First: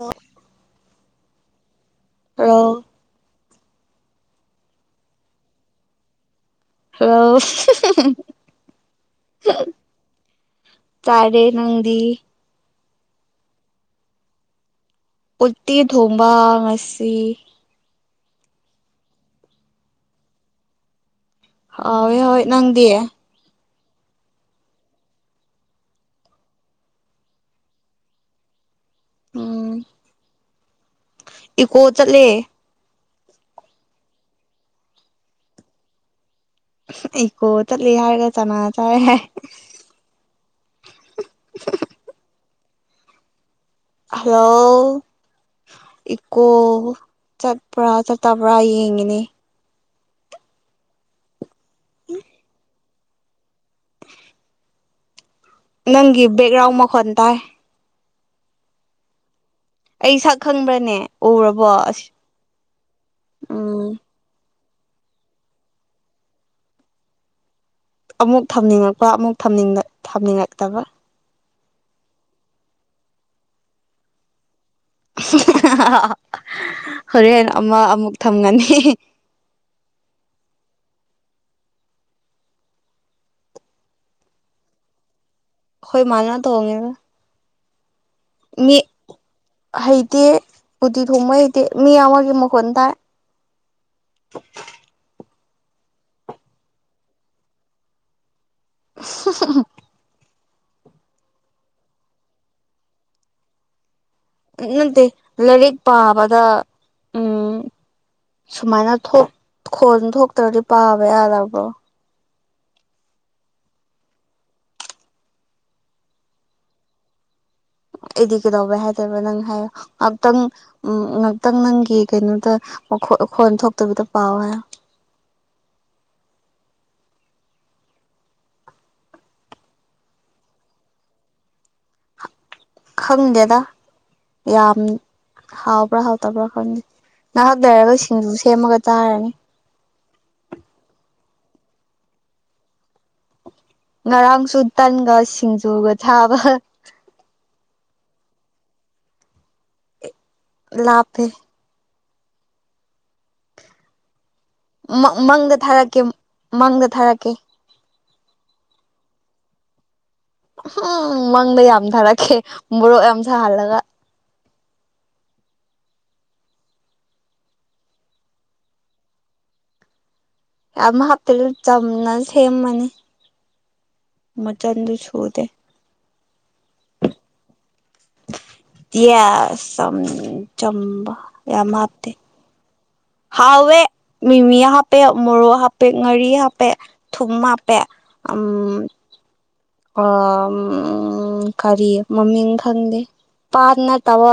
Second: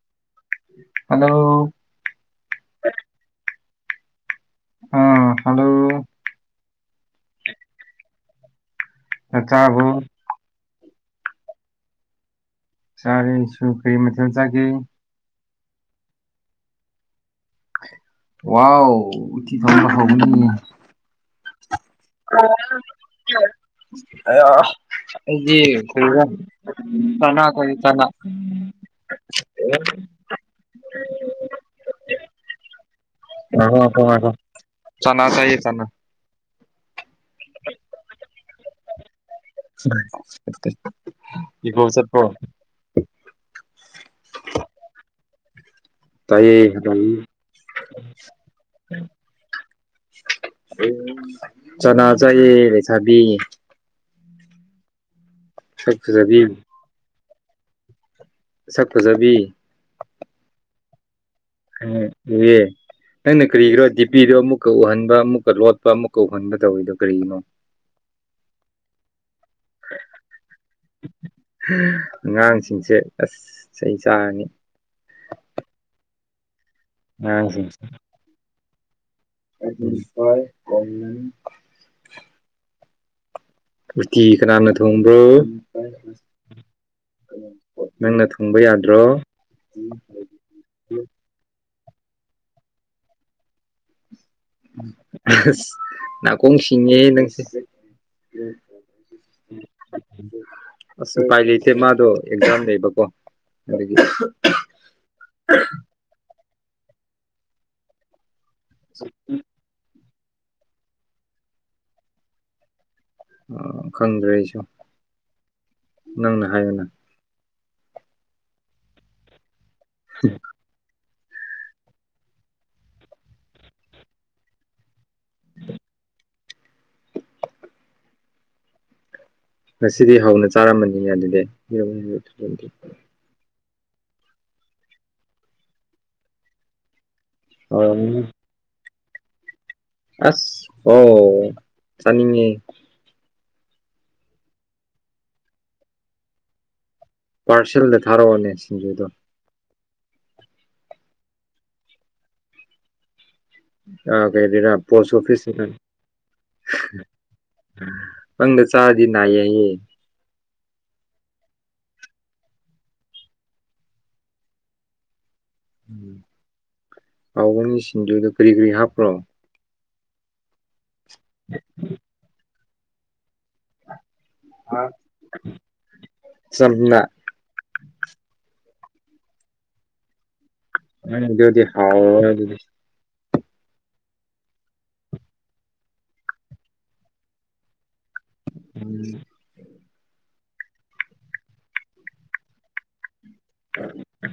ꯑꯣ ꯍꯜꯂꯣ ꯑꯣ ꯑꯥ ꯍꯂꯣ ꯍ ꯑ ꯆꯥꯕ ꯆꯥꯔꯦ ꯅꯪꯗꯤ ꯆꯥꯔꯁꯨ ꯀꯩ ꯃꯊꯦꯜ ꯆꯥꯒꯦ ꯎꯜꯇꯤ ꯊꯣꯡꯕꯥ ꯉꯁꯤ ꯋꯥꯎ ꯎꯇꯤ ꯊꯣꯡꯕ ꯍꯥꯎꯕꯅꯤ ꯍꯥꯎꯋꯦ ꯍꯣꯏ ꯅꯪꯗꯤ [unintelligible] ꯑꯩꯗꯤ ꯀꯔꯤꯔꯥ ꯆꯥꯅꯥ [unintelligible] ꯎꯝ ꯏꯀꯣ ꯆꯠꯂꯦ ꯉꯥꯏꯈꯣ ꯉꯥꯏꯈꯣ ꯉꯥꯏꯈꯣ ꯆꯅꯥ ꯆꯥꯏꯌꯦ ꯆꯅꯥ ꯏꯀꯣ ꯆꯠꯂꯦ ꯍꯥꯏꯔꯒ ꯆꯅꯥ ꯆꯥꯌꯦ ꯍꯥꯏ ꯀꯣ ꯆꯠꯄꯔꯣ ꯍꯜꯂꯣ ꯏꯀꯣ ꯇꯥꯏꯌꯦ ꯂꯩ ꯆꯠꯄ꯭ꯔꯥ ꯆꯠꯇꯕ꯭ꯔꯥ ꯌꯦꯡꯉꯤꯅꯦ ꯆꯅꯥ ꯆꯥꯏꯑꯦ ꯂꯩꯁꯥꯕꯤ ꯁꯛ ꯅꯪꯒꯤ ꯐꯖꯕꯤ ꯕꯦꯛꯒ꯭ꯔꯥꯎꯝ ꯃꯈꯣꯟ ꯇꯥꯏ ꯐꯖꯕꯤ ꯑꯩ ꯁꯛ ꯈꯪꯕ꯭ꯔꯅꯦ ꯎꯔꯕꯣ ꯑꯁ ꯎꯏꯌꯦ ꯅꯪꯅꯥ ꯀꯔꯤꯒꯤꯅꯣ ꯎꯝ ꯗꯤꯄꯤꯗꯣ ꯑꯃꯨꯛ ꯑꯃꯨꯛꯀ ꯎꯍꯟꯕ ꯑꯃꯨꯛꯀ ꯂꯣꯠꯄ ꯑꯃꯨꯛꯀ ꯎꯍꯟꯕ ꯇꯧꯋꯤꯗꯣ ꯀꯔꯤꯒꯤꯅꯣ ꯑꯃꯨꯛ ꯊꯝꯅꯤꯡꯉꯛꯄ ꯑꯃꯨꯛ ꯊꯝꯅꯤꯡꯉꯛꯇꯕ ꯑꯉꯥꯡꯁꯤꯡꯁꯦ ꯑꯁ ꯆꯩ ꯆꯥꯔꯅꯤ ꯍꯣꯔꯦꯟ ꯑꯉꯥꯡꯁꯤꯡ ꯑꯃ ꯑꯃꯨꯛ ꯊꯝꯒꯅꯤ [unintelligible] ꯎꯇꯤ ꯀꯅꯥꯅ ꯊꯣꯡꯕ꯭ꯔꯣ ꯑꯩꯈꯣꯏ ꯃꯥꯅꯥ ꯊꯣꯡꯉꯦ ꯅꯪꯅ ꯊꯣꯡꯕ ꯃꯤ ꯌꯥꯗ꯭ꯔꯣ ꯍꯩꯇꯦ ꯎꯇꯤ ꯊꯣꯡꯕ ꯍꯩꯇꯦ ꯃꯤ ꯑꯃꯥꯒꯤ ꯃꯈꯣꯟ ꯇꯥꯏ ꯑꯁ ꯅꯥꯀꯣꯡ ꯁꯤꯡꯉꯦꯍꯦ ꯅꯪꯁꯦ ꯑꯁ ꯎꯄꯥꯏ ꯂꯩ ꯏꯇꯦ ꯃꯥꯗꯣ ꯑꯦꯛꯖꯥꯝ ꯂꯩꯕꯀꯣ ꯅꯠꯇꯦ ꯂꯥꯏꯔꯤꯛ ꯄꯥꯕꯗ ꯎꯝ ꯁꯨꯃꯥꯏꯅ ꯊꯣꯛ ꯈꯣꯟ ꯊꯣꯛꯇ꯭ꯔꯗꯤ ꯄꯥꯕ ꯌꯥꯗꯕ꯭ꯔꯣ ꯈꯪꯗ꯭ꯔꯦ ꯑꯩꯁꯨ ꯅꯪꯅ ꯍꯥꯏꯌꯨꯅꯦ ꯑꯩꯗꯤ ꯀꯩꯗꯧꯕꯩ ꯍꯥꯏꯗꯣꯏꯕ ꯅꯪ ꯍꯥꯏꯌꯣ ꯉꯍꯥꯛꯇꯪ ꯎꯝ ꯉꯍꯥꯛꯇꯪ ꯅꯪꯒꯤ ꯀꯩꯅꯣꯗ ꯈꯣꯟ ꯊꯣꯛꯇꯕꯗ ꯄꯥꯎ ꯍꯥꯏꯌꯣ ꯉꯁꯤꯗꯤ ꯍꯧꯅ ꯆꯥꯔꯝꯃꯅꯤꯅꯦ ꯑꯗꯨꯗꯤꯔ ꯈꯪꯗꯦꯗ ꯌꯥꯝ ꯍꯥꯎꯕ꯭ꯔꯥ ꯍꯥꯎꯇꯕ꯭ꯔꯥ ꯈꯪꯗꯦ ꯉꯥꯍꯥꯛ ꯂꯩꯔꯒ ꯁꯤꯡꯖꯨ ꯁꯦꯝꯃꯒ ꯇꯥꯔꯅꯤ ꯑꯁ ꯑꯣ ꯆꯅꯤꯡꯉꯦ ꯉꯔꯥꯡꯁꯨ ꯇꯟꯒ ꯁꯤꯡꯖꯨꯒ ꯊꯥꯕ ꯄꯥꯔꯁꯦꯜꯗ ꯊꯥꯔꯛꯑꯣꯅꯦ ꯁꯤꯡꯖꯨꯗꯣ ꯂꯥꯞꯄꯦ [unintelligible] ꯄꯣꯁ ꯑꯣꯐꯤꯁ ꯃꯪꯗ ꯊꯥꯔꯛꯀꯦ ꯃꯪꯗ ꯊꯥꯔꯛꯀꯦ ꯃꯪꯗ ꯆꯔꯗꯤ ꯅꯥꯌꯦ ꯍꯥꯏꯌꯦ ꯎꯝ ꯃꯪꯗ ꯌꯥꯝ ꯊꯥꯔꯛꯀꯦ ꯃꯣꯔꯣꯛ ꯌꯥꯝ ꯁꯥꯍꯜꯂꯒ ꯎ ꯍꯥꯎꯕꯅꯤ ꯁꯤꯡꯖꯨꯗ ꯀꯔꯤ ꯀꯔꯤ ꯍꯥꯞꯄ꯭ꯔꯣ ꯌꯥꯝ ꯍꯥꯞꯇꯦ ꯆꯝꯅ ꯁꯦꯝꯃꯅꯤ ꯃꯆꯟꯗꯣ ꯁꯨꯗꯦ ꯆꯝꯅꯥ ꯌꯦꯁ ꯆꯝ ꯎꯝ ꯆꯝꯕ ꯑꯗꯨꯗꯤ ꯌꯥꯝ ꯍꯥꯞꯇꯦ ꯍꯥꯎꯔꯣꯏ ꯑꯗꯨꯗꯤ ꯍꯥꯎꯋꯦ ꯃꯤꯃꯤ ꯍꯥꯞꯄꯦ ꯃꯣꯔꯣꯛ ꯍꯥꯞꯄꯦ ꯉꯥꯔꯤ ꯍꯥꯞꯄꯦ ꯊꯨꯝ ꯍꯥꯞꯄꯦ [unintelligible] ꯎꯝ ꯀꯔꯤ ꯃꯃꯤꯡ ꯈꯪꯗꯦ ꯄꯥꯟ ꯇꯕ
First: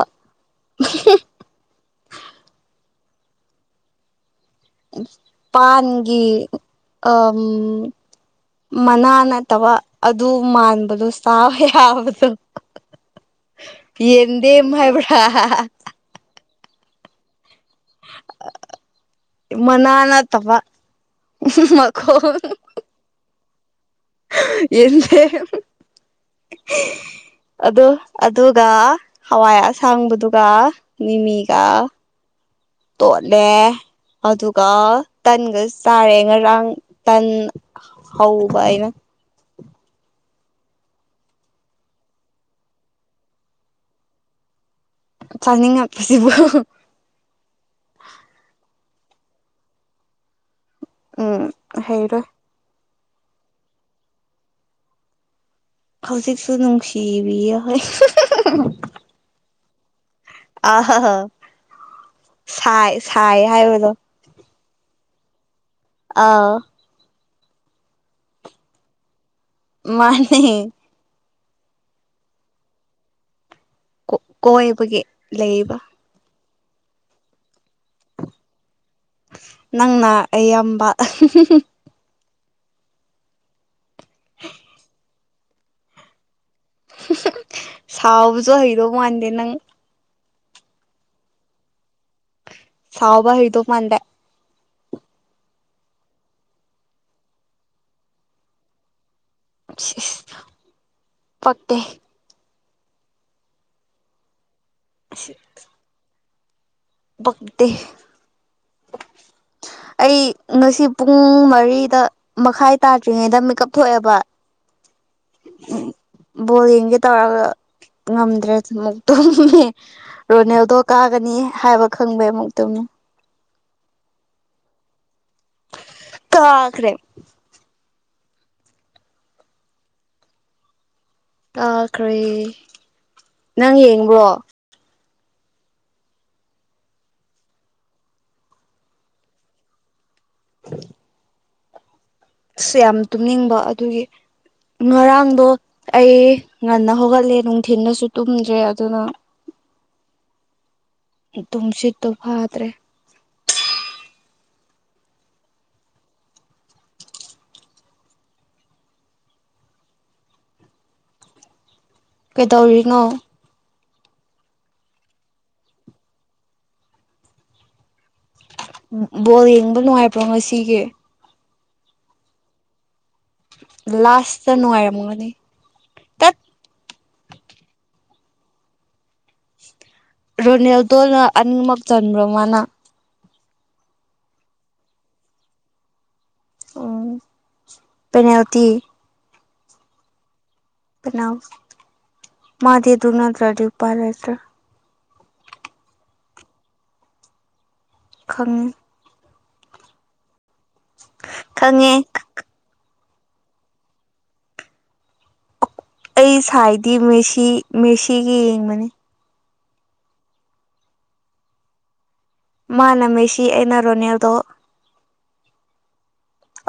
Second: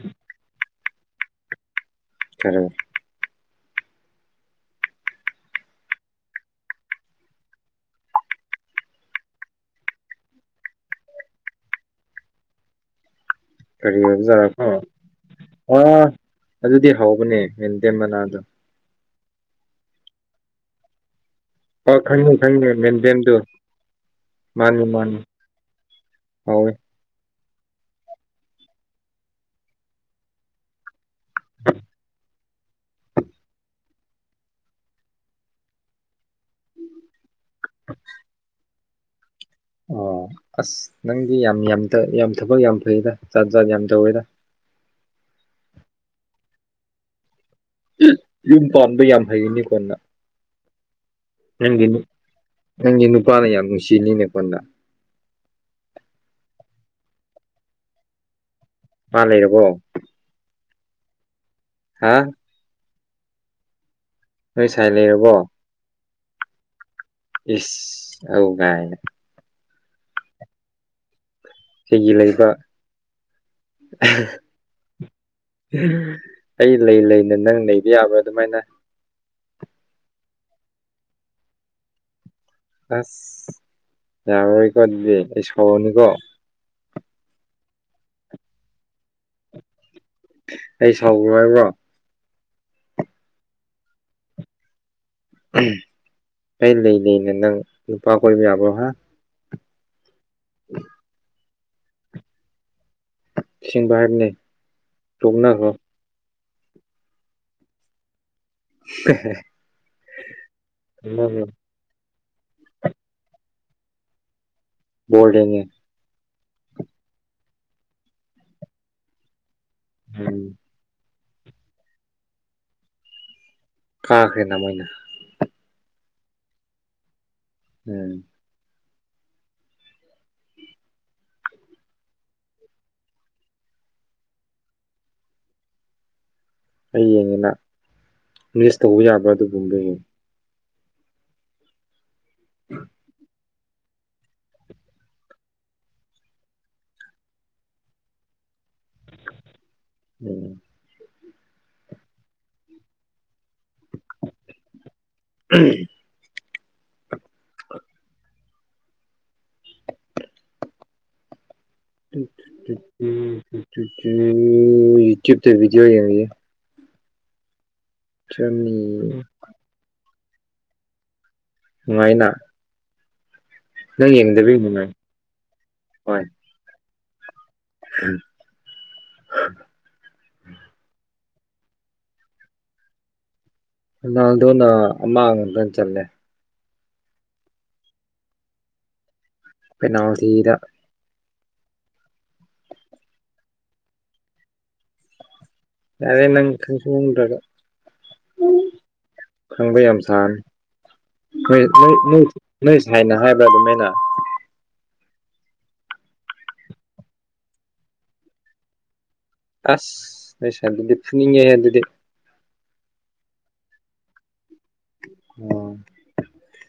[unintelligible] [unintelligible] ꯄꯥꯟꯒꯒꯤ ꯑ ꯃꯅꯥ ꯅꯠꯇꯕ ꯑꯗꯨ ꯃꯥꯟꯕꯗꯣ ꯁꯥꯕ ꯌꯥꯕꯗꯣ ꯀꯖꯣ ꯌꯦꯟꯗꯦꯝ ꯍꯥꯏꯕ꯭ꯔꯥ ꯑ ꯑꯗꯨꯗꯤ ꯍꯧꯕꯅꯦ ꯃꯦꯟꯗꯦꯝ ꯃꯅꯥꯗꯣ ꯃꯅꯥꯅ ꯇꯕ ꯑ ꯈꯪꯉꯦ ꯈꯪꯉꯦ ꯃꯦꯟꯗꯦꯟꯗꯨꯣ ꯌꯦꯗ ꯍꯥꯎꯋꯦ ꯑꯗꯨ ꯑꯗꯨꯒ ꯍꯋꯥꯏ ꯑꯁꯥꯡꯕꯗꯨꯒ ꯃꯤꯃꯤꯒ ꯇꯣꯠꯂꯦ ꯑꯗꯨꯒ ꯇꯟꯒ ꯆꯥꯔꯦ ꯉꯔꯥꯡ ꯇꯟ ꯍꯧꯕꯥꯏꯅ ꯑꯣ ꯑꯁ ꯅꯪꯗꯤ ꯌꯥꯝ ꯌꯥꯝ ꯌꯥꯝ ꯊꯕꯛ ꯌꯥꯝ ꯐꯩꯗ ꯆꯥꯠ ꯥꯠ ꯌꯥꯝ ꯇꯧꯋꯦꯗ [unintelligible] ꯐꯅꯤꯡꯉ ꯄꯁꯤꯕꯨ ꯌꯨꯝ ꯄꯥꯟꯕ ꯌꯥꯝ ꯍꯩꯒꯅꯤ ꯀꯣꯟꯅ ꯎꯝ ꯅꯪꯒꯤ ꯍꯩꯔꯣꯏ ꯅꯪꯒꯤ ꯅꯨꯄꯥꯅ ꯌꯥꯝ ꯅꯨꯡꯁꯤꯅꯤꯅꯦ ꯀꯣꯟꯗ ꯍꯧꯖꯤꯛꯁꯨ ꯅꯨꯡꯁꯤꯕꯤꯣꯏ ꯃꯥ ꯂꯩꯔꯕꯣ ꯑꯍ ꯍ ꯍꯥ ꯁꯥꯏ ꯍꯥꯏ ꯑꯣꯏꯗꯣ ꯅꯣꯏ ꯁꯥꯏ ꯂꯩꯔꯕꯣ ꯑ ꯏꯁ ꯑ ꯀꯥꯏꯅꯦ ꯃꯥꯅꯤ ꯀꯩꯒꯤ ꯂꯩꯕ ꯀꯣꯏꯕꯒꯤ ꯂꯩꯕ ꯑꯩ ꯂꯩ ꯂꯩꯅꯦ ꯅꯪ ꯅꯕ ꯌꯥꯕ꯭ꯔꯥ ꯑꯗꯨꯃꯥꯏꯅ ꯅꯪꯅ ꯑꯌꯥꯝꯕ ꯑ ꯌꯥꯕꯣꯏ ꯀꯗꯕꯤ ꯑꯩ ꯁꯑꯣꯅꯤꯀꯣ ꯁꯥꯎꯕꯁꯨ ꯍꯩꯔ ꯃꯥꯟꯗꯦ ꯅꯪ ꯑꯩ ꯁꯥꯎꯈ꯭ꯔꯣ ꯍꯥꯏꯕ꯭ꯔꯣ ꯁꯥꯎꯕ ꯍꯗꯨ ꯃꯗꯦ ꯑꯩ ꯂꯩ ꯂꯩꯅꯦ ꯅꯪ ꯅꯨꯄꯥ ꯀꯣꯏꯕ ꯌꯥꯕ꯭ꯔꯣ ꯍꯥꯏ [unintelligible] ꯎ ꯄꯀꯦ ꯆꯁꯤꯡꯕ ꯍꯥꯏꯕꯅꯤ ꯌꯣꯛꯅꯈ꯭ꯔꯣ ꯄꯗꯤ ꯑꯩ ꯉꯁꯤ ꯄꯨꯡ ꯃꯔꯤꯗ ꯃꯈꯥꯏ ꯇꯥꯗ꯭ꯔꯤꯉꯩꯗ ꯃꯤꯦꯀꯞ ꯊꯣꯛꯑꯦꯕ ꯣꯜꯔꯦꯦ ꯕꯣꯜ ꯌꯦꯡꯒꯦ ꯇꯧꯔꯒ ꯉꯝꯗ꯭ꯔꯦ ꯑꯃꯨ ꯇꯨꯝ ꯎꯝ ꯔꯣꯅꯦꯜꯗꯣ ꯀꯥ ꯒꯅꯤ ꯍꯥꯏꯕ ꯈꯪꯕꯩ ꯑꯃꯨꯛꯇꯃꯤ ꯀꯥꯈꯦꯅ ꯃꯥꯏꯅ ꯀꯈꯔꯦ ꯎꯝ ꯇꯥꯈ꯭ꯔꯦ ꯅꯪ ꯌꯦꯡꯕꯣ ꯑꯩ ꯌꯦꯡꯉꯦꯅꯂꯤꯁ ꯇꯧꯕ ꯌꯥꯕ꯭ꯔꯥ ꯑꯗꯨꯒꯨꯝꯕ ꯌꯦꯡꯉꯤ [unintelligible] ꯑꯁ ꯌꯥꯝ ꯇꯨꯝꯅꯤꯡꯕ ꯑꯗꯨꯒꯤ ꯉꯔꯥꯡꯗꯣ ꯑꯩ ꯉꯟꯅ ꯍꯧꯒꯠꯂꯦ ꯅꯨꯡꯊꯤꯜꯗꯁꯨ ꯇꯨꯝꯗ꯭ꯔꯦ ꯑꯗꯨꯅ ꯎꯝ ꯇꯝꯁꯤꯠꯇꯣ ꯐꯗ꯭ꯔꯦ ꯎ [inaudible] ꯀꯩꯗꯧꯔꯤꯅꯣ ꯌꯨꯇꯨꯕꯗꯤꯑꯣ ꯕꯣꯜ ꯌꯦꯡꯕ ꯅꯨꯡꯉꯥꯏꯕ꯭ꯔꯣ ꯉꯁꯤꯒꯤ ꯅꯨꯡꯉꯥꯏꯅ ꯅꯪ ꯂꯥꯁꯇ ꯌꯦꯡꯗꯕꯩ ꯅꯉꯥꯏꯦ ꯅꯨꯡꯉꯥꯏ ꯑꯃꯛꯗꯤ ꯇꯠ ꯎꯝ ꯔꯣꯅꯦꯜꯗꯣꯅ ꯑꯅꯤꯃꯛ ꯆꯟꯕ꯭ꯔꯣ ꯃꯥꯅ ꯍꯜꯗꯣꯅ ꯑꯃꯥꯡ ꯑꯇꯪ ꯆꯜꯂꯦ ꯎꯝ ꯄꯅꯥꯜꯇꯤ ꯐꯅꯥ ꯊꯗ ꯃꯥꯗꯤꯗꯨꯅꯠꯇ꯭ꯔ ꯄꯔꯗ꯭ꯔ ꯔꯦ ꯅꯪ ꯀꯪꯔ ꯈꯪꯉꯤ ꯊꯪꯕ ꯌꯥꯝ ꯁꯥꯟ ꯅ ꯈꯪꯉꯦ ꯍꯥꯏꯥꯏꯅ ꯍꯥꯏꯕ꯭ꯔꯥ ꯑꯗꯨꯃꯥꯏꯅ ꯑꯩ ꯁꯥꯏꯗꯤ ꯃꯁꯤ ꯃꯦꯁꯤꯒꯤ ꯌꯦꯡꯕꯅꯤ ꯑꯁ ꯑꯩꯁ ꯑꯗꯨꯗꯤ ꯐꯨꯅꯤꯡꯉꯦꯍ ꯑꯗꯨꯗꯤ ꯃꯥ ꯂꯝꯃꯤꯁꯤ ꯑꯩꯅ ꯔꯣꯅꯦꯜꯗꯣ ꯎꯝ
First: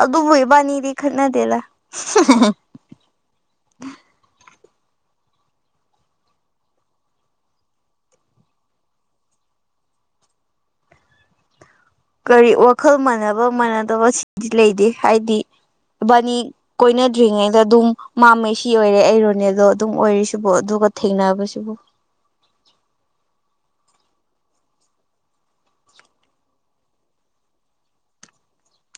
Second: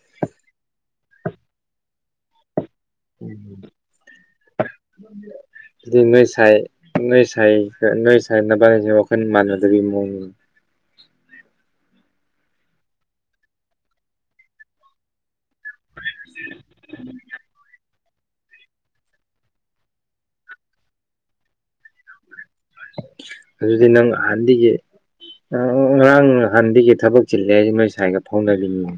ꯑ ꯑꯗꯨ ꯣꯏꯕꯥꯅꯤꯗꯤ ꯈꯟꯅꯗꯦꯂ ꯎꯝ ꯅ ꯁꯥꯏ ꯅ ꯁꯥꯏ ꯅ ꯁꯥꯏꯠꯅꯕꯁꯤ ꯋꯥꯈꯣꯏꯅ ꯃꯥꯟꯗ ꯃ ꯀꯔꯤ ꯋꯥꯈꯜ ꯃꯥꯟꯅꯕ ꯃꯥꯟꯅꯗꯕ ꯁꯤꯗꯤ ꯂꯩꯇꯦ ꯍꯥꯏꯗꯤ ꯕꯥꯅꯤ ꯀꯣꯏꯅꯗ꯭ꯔꯤꯉꯩꯗ ꯑꯗꯨꯝ ꯃꯥꯝꯃꯦ ꯁꯤ ꯑꯣꯏꯔꯦ ꯑꯩ ꯔꯣꯅꯦꯗꯣ ꯑꯗꯨꯝ ꯑꯣꯏꯔꯤꯁꯤꯕꯨ ꯑꯗꯨꯒ ꯊꯦꯡꯅꯕꯁꯤꯕꯨ ꯑꯗꯨꯗꯤ ꯅꯪ ꯍꯍꯥꯟꯒꯤ ꯉꯔꯥꯡ ꯍꯥꯟꯗꯤꯀꯤ ꯊꯕꯛ ꯆꯤꯜꯂꯦ ꯍꯥꯏꯁꯤ ꯃꯣꯏ ꯁ꯭ꯋꯥꯏꯒ ꯐꯥꯎꯅꯔꯤꯅꯤ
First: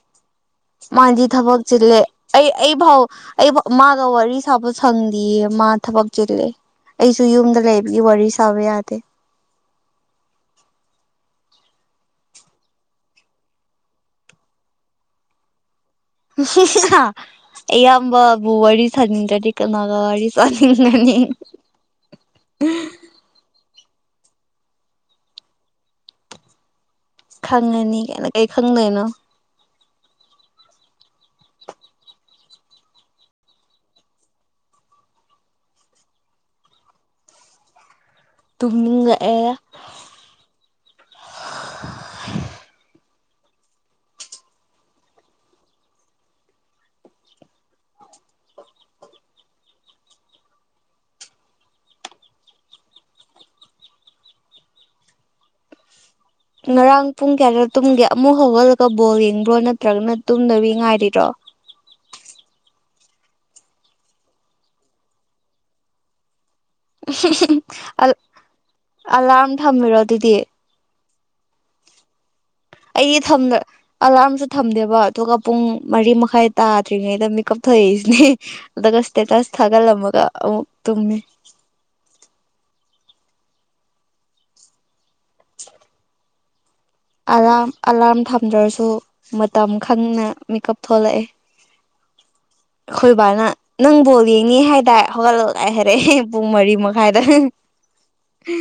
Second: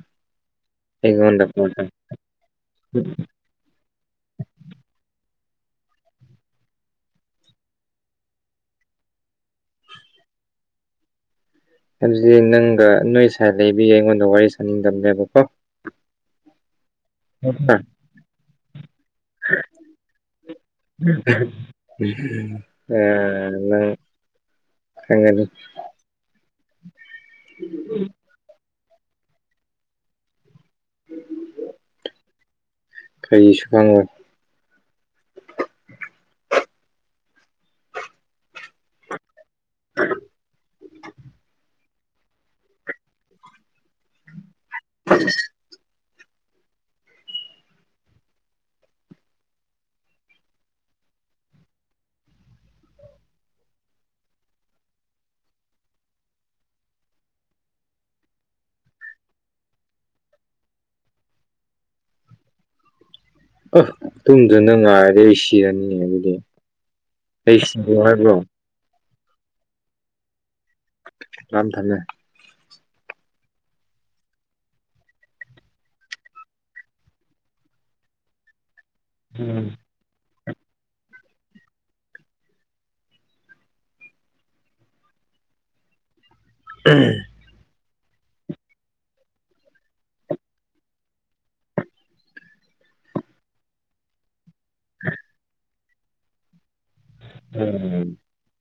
ꯃꯥꯗꯤ ꯑꯩꯉꯣꯟꯗ ꯊꯕꯛ ꯐꯣꯟ ꯇꯧ ꯆꯦꯂꯦ ꯑꯩ ꯑꯩ ꯐꯥꯎ ꯑꯩ ꯃꯥꯒ ꯋꯥꯔꯤ ꯁꯥꯕ ꯁꯪꯗꯦꯑ ꯃꯥ ꯊꯕꯛ ꯆꯤꯂꯦ ꯑꯩꯁꯨ ꯌꯨꯝꯗ ꯂꯩꯕꯒꯤ ꯋꯥꯔꯤ ꯁꯥꯕ ꯌꯥꯗꯦ ꯍꯥꯏꯕꯗꯤ ꯅꯪꯒ ꯅꯣꯏ ꯁꯋꯥꯏ ꯂꯩꯕꯤꯌꯦ ꯑꯩꯉꯣꯟꯗ ꯋꯥꯔꯤ ꯁꯥꯅꯤꯡꯗꯕꯅꯦꯕꯀꯣ ꯑ ꯑꯌꯥꯝꯕꯕꯨ ꯋꯥꯔꯤ ꯁꯥꯅꯤꯡꯗ꯭ꯔꯗꯤ ꯀꯅꯥꯒ ꯋꯥꯔꯤ ꯁꯥꯅꯤꯡꯉꯅꯤ ꯑ ꯑꯉꯅꯤ ꯈꯪꯉꯅꯤ ꯀꯅ ꯀꯩ ꯈꯪꯗꯣꯏꯅꯣ ꯀꯩꯁꯨ ꯈꯉꯣ ꯇꯨꯝꯅꯤꯡꯉꯛꯑꯦ ꯑ [inaudible] ꯐ ꯉꯔꯥꯡ ꯄꯨꯡ ꯀꯌꯥꯗ ꯇꯨꯝꯒꯦ ꯑꯃꯨꯛ ꯍꯧꯒꯠꯂꯒ ꯕꯣꯜ ꯌꯦꯡꯕ꯭ꯔꯣ ꯅꯠꯇ꯭ꯔꯒꯅ ꯇꯨꯝꯗꯕꯤ ꯉꯥꯏꯔꯤꯔꯣ [inaudible] ꯑ ꯇꯨꯝꯗꯨꯅ ꯉꯥꯏꯔꯦ ꯑꯩ ꯁꯤꯔꯅꯤ ꯑꯗꯨꯗꯤ ꯍꯥꯏꯔꯕꯣ ꯑꯂꯥꯔꯝ ꯊꯝꯕꯤꯔꯣ ꯑꯗꯨꯗꯤ ꯌꯥꯝꯝ ꯊꯝꯃꯦ ꯑꯩꯗꯤ ꯊꯝꯗ ꯑꯂꯥꯔꯝꯁꯨ ꯊꯝꯗꯦꯕ ꯑꯗꯨꯒ ꯄꯨꯡ ꯃꯔꯤ ꯃꯈꯥꯏ ꯇꯥꯗ꯭ꯔꯤꯉꯩꯗ ꯃꯤꯀꯞ ꯊꯣꯛꯛꯏꯁꯤꯅꯦ ꯑꯁꯇꯦ ꯇꯁ ꯎꯝ ꯊꯥꯒꯠꯂꯝꯃꯒ ꯑꯃꯨꯛ ꯇꯨꯝꯃꯤ ꯑ ꯑꯂꯥꯔꯝ ꯊꯝꯗ꯭ꯔꯁꯨ ꯃꯇꯝ ꯈꯪꯅ ꯃꯤꯀꯞ ꯊꯣꯛꯂꯛꯑꯦ ꯑꯩꯈꯣꯏꯕꯥꯅ ꯅꯪꯕꯣꯜ ꯌꯦꯡꯉ ꯍꯥꯏꯇꯥ ꯍꯧꯒꯠꯂꯛ ꯂ ꯍꯥꯏꯔꯛꯑꯦ ꯄꯨꯡ ꯃꯔꯤꯃ ꯎꯝ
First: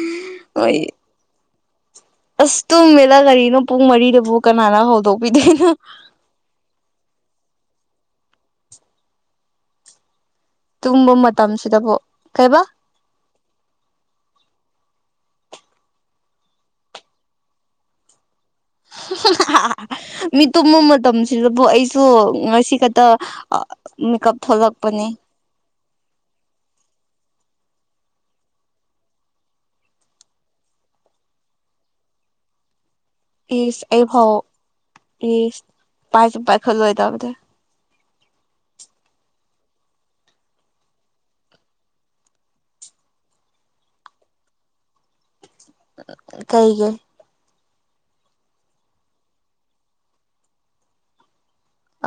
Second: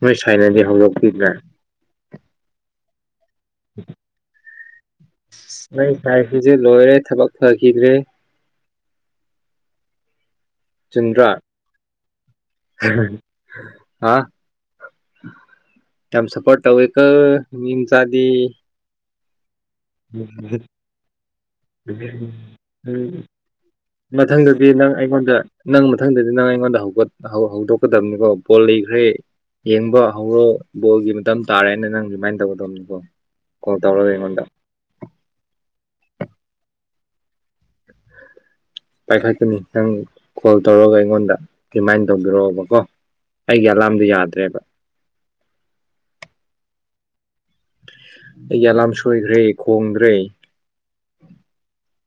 ꯅꯣꯏ ꯁꯥꯏꯅꯗꯤ ꯍꯣꯏ ꯍꯧꯔꯛꯈꯤꯗ꯭ꯔꯥ ꯑꯁ ꯎꯃꯦ ꯆꯂ ꯀꯔꯤꯅꯣ ꯄꯨꯡ ꯃꯔꯤꯗꯕꯨ ꯀꯅꯥꯅ ꯍꯧꯗꯣꯛꯄꯤꯗꯣꯏꯅꯣ ꯅꯣꯏ ꯁꯥꯏꯁꯤꯁꯨ ꯂꯣꯏꯔꯦ ꯊꯕꯛ ꯐꯈꯤꯗ꯭ꯔꯦ ꯇꯨꯝꯕ ꯆꯟꯗ꯭ꯔꯥ ꯃꯇꯝꯁꯤꯗꯕꯨ ꯀꯩꯕꯥ ꯑ ꯌꯥꯝꯁ ꯄꯣ ꯇꯋꯦ ꯀ ꯃꯤꯟꯆꯥ ꯑꯗꯤ [unintelligible] ꯃꯤ ꯇꯨꯝꯕ ꯃꯇꯝꯁꯤꯗꯕꯨ ꯑꯩꯁꯨ ꯉꯁꯤ ꯈꯛꯇ ꯃꯦꯀꯞ ꯃꯊꯪꯗꯗꯤ ꯊꯣꯛꯂꯛꯄ ꯅꯪ ꯑꯩꯉꯣꯟꯗ ꯅꯪ ꯃꯊꯪꯗꯗꯤ ꯅꯪ ꯑꯩꯉꯣꯟꯗ ꯍꯧꯗꯣꯛꯀꯗꯕꯅꯤꯀꯣ ꯕꯣꯜ ꯂꯩꯈ꯭ꯔꯦ ꯌꯦꯡꯕ ꯍꯧꯔꯣ ꯕꯣꯜꯒꯤ ꯃꯇꯝ ꯇꯥꯔꯦꯅ ꯅꯪ ꯀꯃꯥꯏꯅ ꯇꯧꯒꯗꯕꯅꯤꯀꯣ ꯀꯣꯜ ꯁ ꯇꯧꯔꯒ ꯑꯩꯕꯥꯎ ꯑꯩꯉꯣꯟꯗ ꯏ ꯄꯥꯏꯁ ꯄꯥꯏꯈ ꯂꯣꯏ ꯇꯗ ꯄꯥꯏꯈꯠꯀꯅꯤ ꯅꯪ ꯀꯣꯜ ꯇꯧꯔꯒ ꯑꯩꯉꯣꯟꯗ ꯔꯤꯃꯥꯏꯅ ꯇꯧꯕꯤꯔꯛꯑꯣꯕꯀꯣ ꯑꯩꯒꯤ ꯑꯂꯥꯝꯗꯨ ꯌꯥꯗ꯭ꯔꯦꯕ ꯀꯩꯒꯤ ꯑꯩꯒꯤ ꯑꯂꯥꯝ ꯁꯣꯏꯈ꯭ꯔꯦ ꯈꯣꯡꯗ꯭ꯔꯦ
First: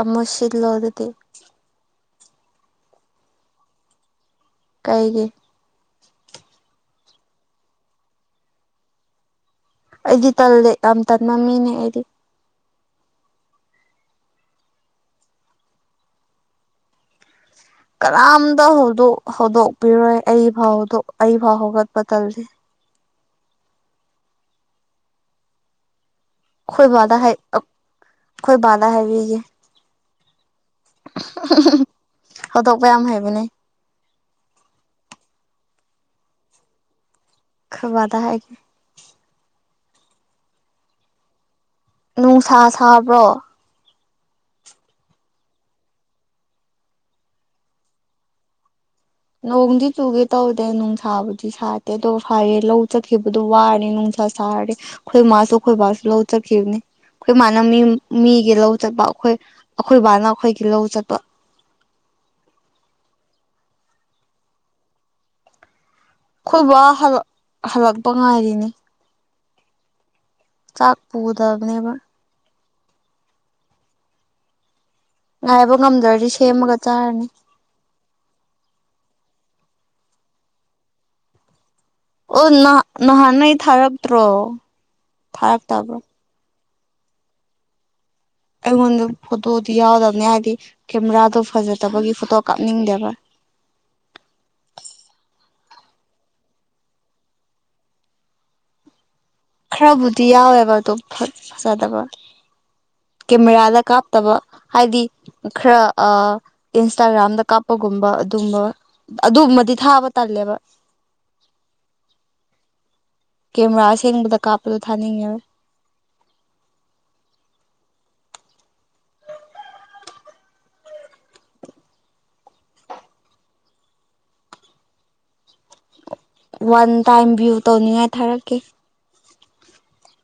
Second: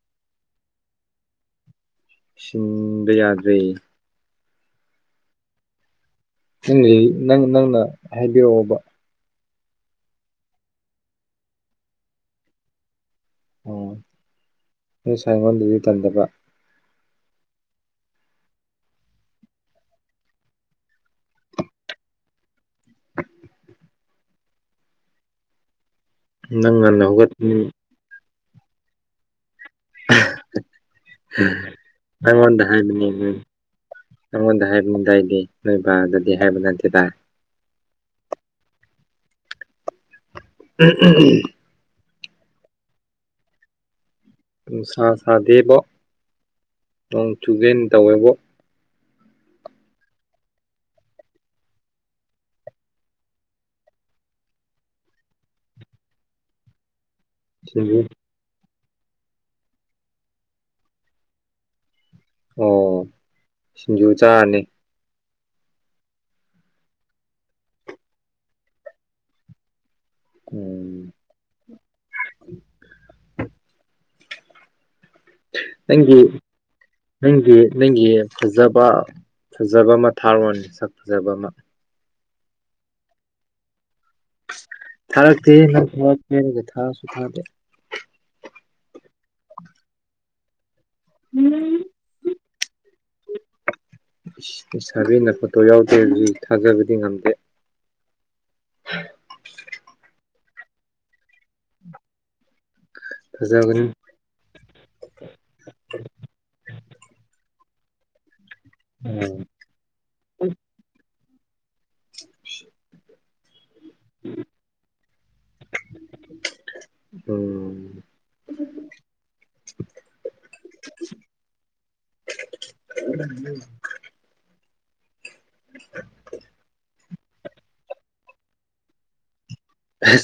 ꯑꯃꯁꯤ ꯂꯣꯗꯗꯤ ꯁꯤꯟꯕ ꯌꯥꯗꯦ ꯀꯩꯒꯤ ꯅꯪ ꯅꯪ ꯅꯪꯅ ꯍꯥꯏꯕꯤꯔꯛꯑꯣꯕ ꯑꯩꯗꯤ ꯇꯜꯂꯦ ꯌꯥꯝ ꯇꯟꯕ ꯃꯤꯅꯦ ꯑꯩꯗꯤ ꯑꯣ ꯅꯣꯏ ꯁꯥꯏ ꯑꯩꯉꯣꯟꯗꯗꯤ ꯇꯟꯗꯕ ꯀꯅꯥꯝꯇ ꯍꯧ ꯍꯧꯗꯣꯛꯄꯤꯔꯣꯏ ꯑꯩ ꯐꯥꯎ ꯑꯩ ꯐꯥꯎ ꯍꯧꯒꯠꯄ ꯇꯜꯁꯦ ꯅꯪ ꯉꯟꯅ ꯍꯧꯒꯠ ꯈꯣꯏ ꯕꯥꯙꯥ ꯍꯥꯏꯕꯤꯌꯦ [unintelligible] ꯍꯧꯗꯣꯛꯄ ꯌꯥꯝ ꯍꯩꯕꯅꯦ ꯑꯩꯃ ꯎ ꯅꯣꯏꯕꯗꯗꯤ ꯍꯥꯏꯕ ꯅꯠꯇꯦ ꯇꯔꯦ ꯈꯕꯗ ꯍꯥꯏꯒ ꯎꯝ ꯎꯝ ꯎꯝ ꯅꯨꯡ ꯁꯥ ꯁꯥꯕ꯭ꯔꯣ ꯅꯨꯡꯁꯥ ꯁꯥꯗꯦꯕ ꯅꯣꯡ ꯆꯨꯒꯦꯅ ꯇꯧꯋꯦꯕ ꯅꯣꯡꯗꯤ ꯆꯨꯒꯦ ꯇꯧꯗꯦ ꯅꯨꯡꯁꯥꯕꯨꯗꯤ ꯁꯥꯠꯇꯦ ꯑꯗꯣ ꯐꯔꯦ ꯂꯧ ꯆꯠꯈꯤꯕꯗꯣ ꯋꯥꯔꯅꯤ ꯅꯨꯡꯁꯥ ꯁꯥꯔꯦ ꯑꯩꯈꯣꯏ ꯃꯥꯁꯨ ꯑꯩꯈꯣꯏꯕꯥꯁꯨ ꯂꯧ ꯆꯠꯈꯤꯕꯅꯤ ꯑꯩꯈꯣꯏ ꯃꯥꯅ ꯃꯤ ꯁꯤꯡꯖꯨ ꯃꯤꯒꯤ ꯂꯧ ꯆꯠꯄ ꯑꯩꯈꯣꯏ ꯑꯩꯈꯣꯏ ꯕꯥꯅ ꯑꯩꯈꯣꯏꯒꯤ ꯂꯧ ꯆꯠꯄ ꯑꯣ ꯁꯤꯡꯖꯨ ꯆꯥꯅꯤ ꯑꯩꯈꯣꯏꯕ ꯍꯜ ꯍꯜꯂꯛꯄ ꯉꯥꯏꯔꯤꯅꯦ ꯆꯥꯛ ꯎꯝ ꯄꯨꯗꯕꯅꯦꯕ ꯉꯥꯏꯕ ꯅꯪꯒꯤ ꯉꯝꯗ꯭ꯔꯗꯤ ꯁꯦꯝꯃꯒ ꯆꯥꯔꯅꯤ ꯅꯪꯒꯤ ꯅꯪꯒꯤ ꯐꯖꯕ ꯐꯖꯕ ꯑꯃ ꯊꯥꯔꯣꯟꯅꯤ ꯁꯛ ꯐꯖꯕ ꯑꯃ ꯑꯣ ꯅꯍ ꯅꯍꯥꯟ ꯅꯩ ꯊꯔ ꯊꯥꯔꯛꯇꯦ ꯅꯪ ꯊ ꯊꯥꯔꯁꯨ ꯊꯥꯗꯦ ꯑꯩꯉꯣꯟꯗ ꯐꯣꯇꯣꯗꯤ ꯌꯥꯎꯗꯕꯅꯦ ꯍꯥꯏꯕꯗꯤ ꯀꯦꯃꯦꯔꯥꯗꯣ ꯐꯖꯗꯕꯒꯤ ꯐꯣꯇꯣ ꯀꯥꯞꯅꯤꯡꯗꯦꯕ ꯏꯁꯥꯕꯤ ꯅꯀ ꯇꯣ ꯌꯥꯎꯗꯦ ꯍꯧꯖꯤ ꯊꯥꯖꯕꯗꯤ ꯉꯝꯗꯦ ꯈꯔꯕꯨꯗꯤ ꯌꯥꯎꯋꯦꯕ ꯑꯗꯨꯝ ꯐꯖꯗꯕ ꯀꯦꯃꯦꯔꯥꯗ ꯐꯖꯕꯅꯤ ꯀꯥꯞꯇꯕ ꯍꯥꯏꯗꯤ ꯈꯔ ꯏꯟꯁꯇꯥꯒ꯭ꯔꯥꯝꯗ ꯀꯥꯞ ꯄꯒꯨꯝꯕ ꯑꯗꯨꯒꯕ ꯎꯝ ꯑꯗꯨꯒꯨꯝꯕꯗꯤ ꯊꯥꯕ ꯇꯜꯂꯦꯕ [inaudible] ꯀꯦꯃꯦꯔꯥꯁꯦꯡꯕꯗ ꯀꯥꯞꯄꯗ ꯊꯅꯤꯕ ꯎ ꯎꯝ ꯎ ꯋꯥꯟ ꯇꯥꯏꯝ ꯚꯤꯌꯨ ꯇꯧꯅꯤꯡꯉꯥꯏ ꯊꯥꯔꯛꯀꯦ ꯎ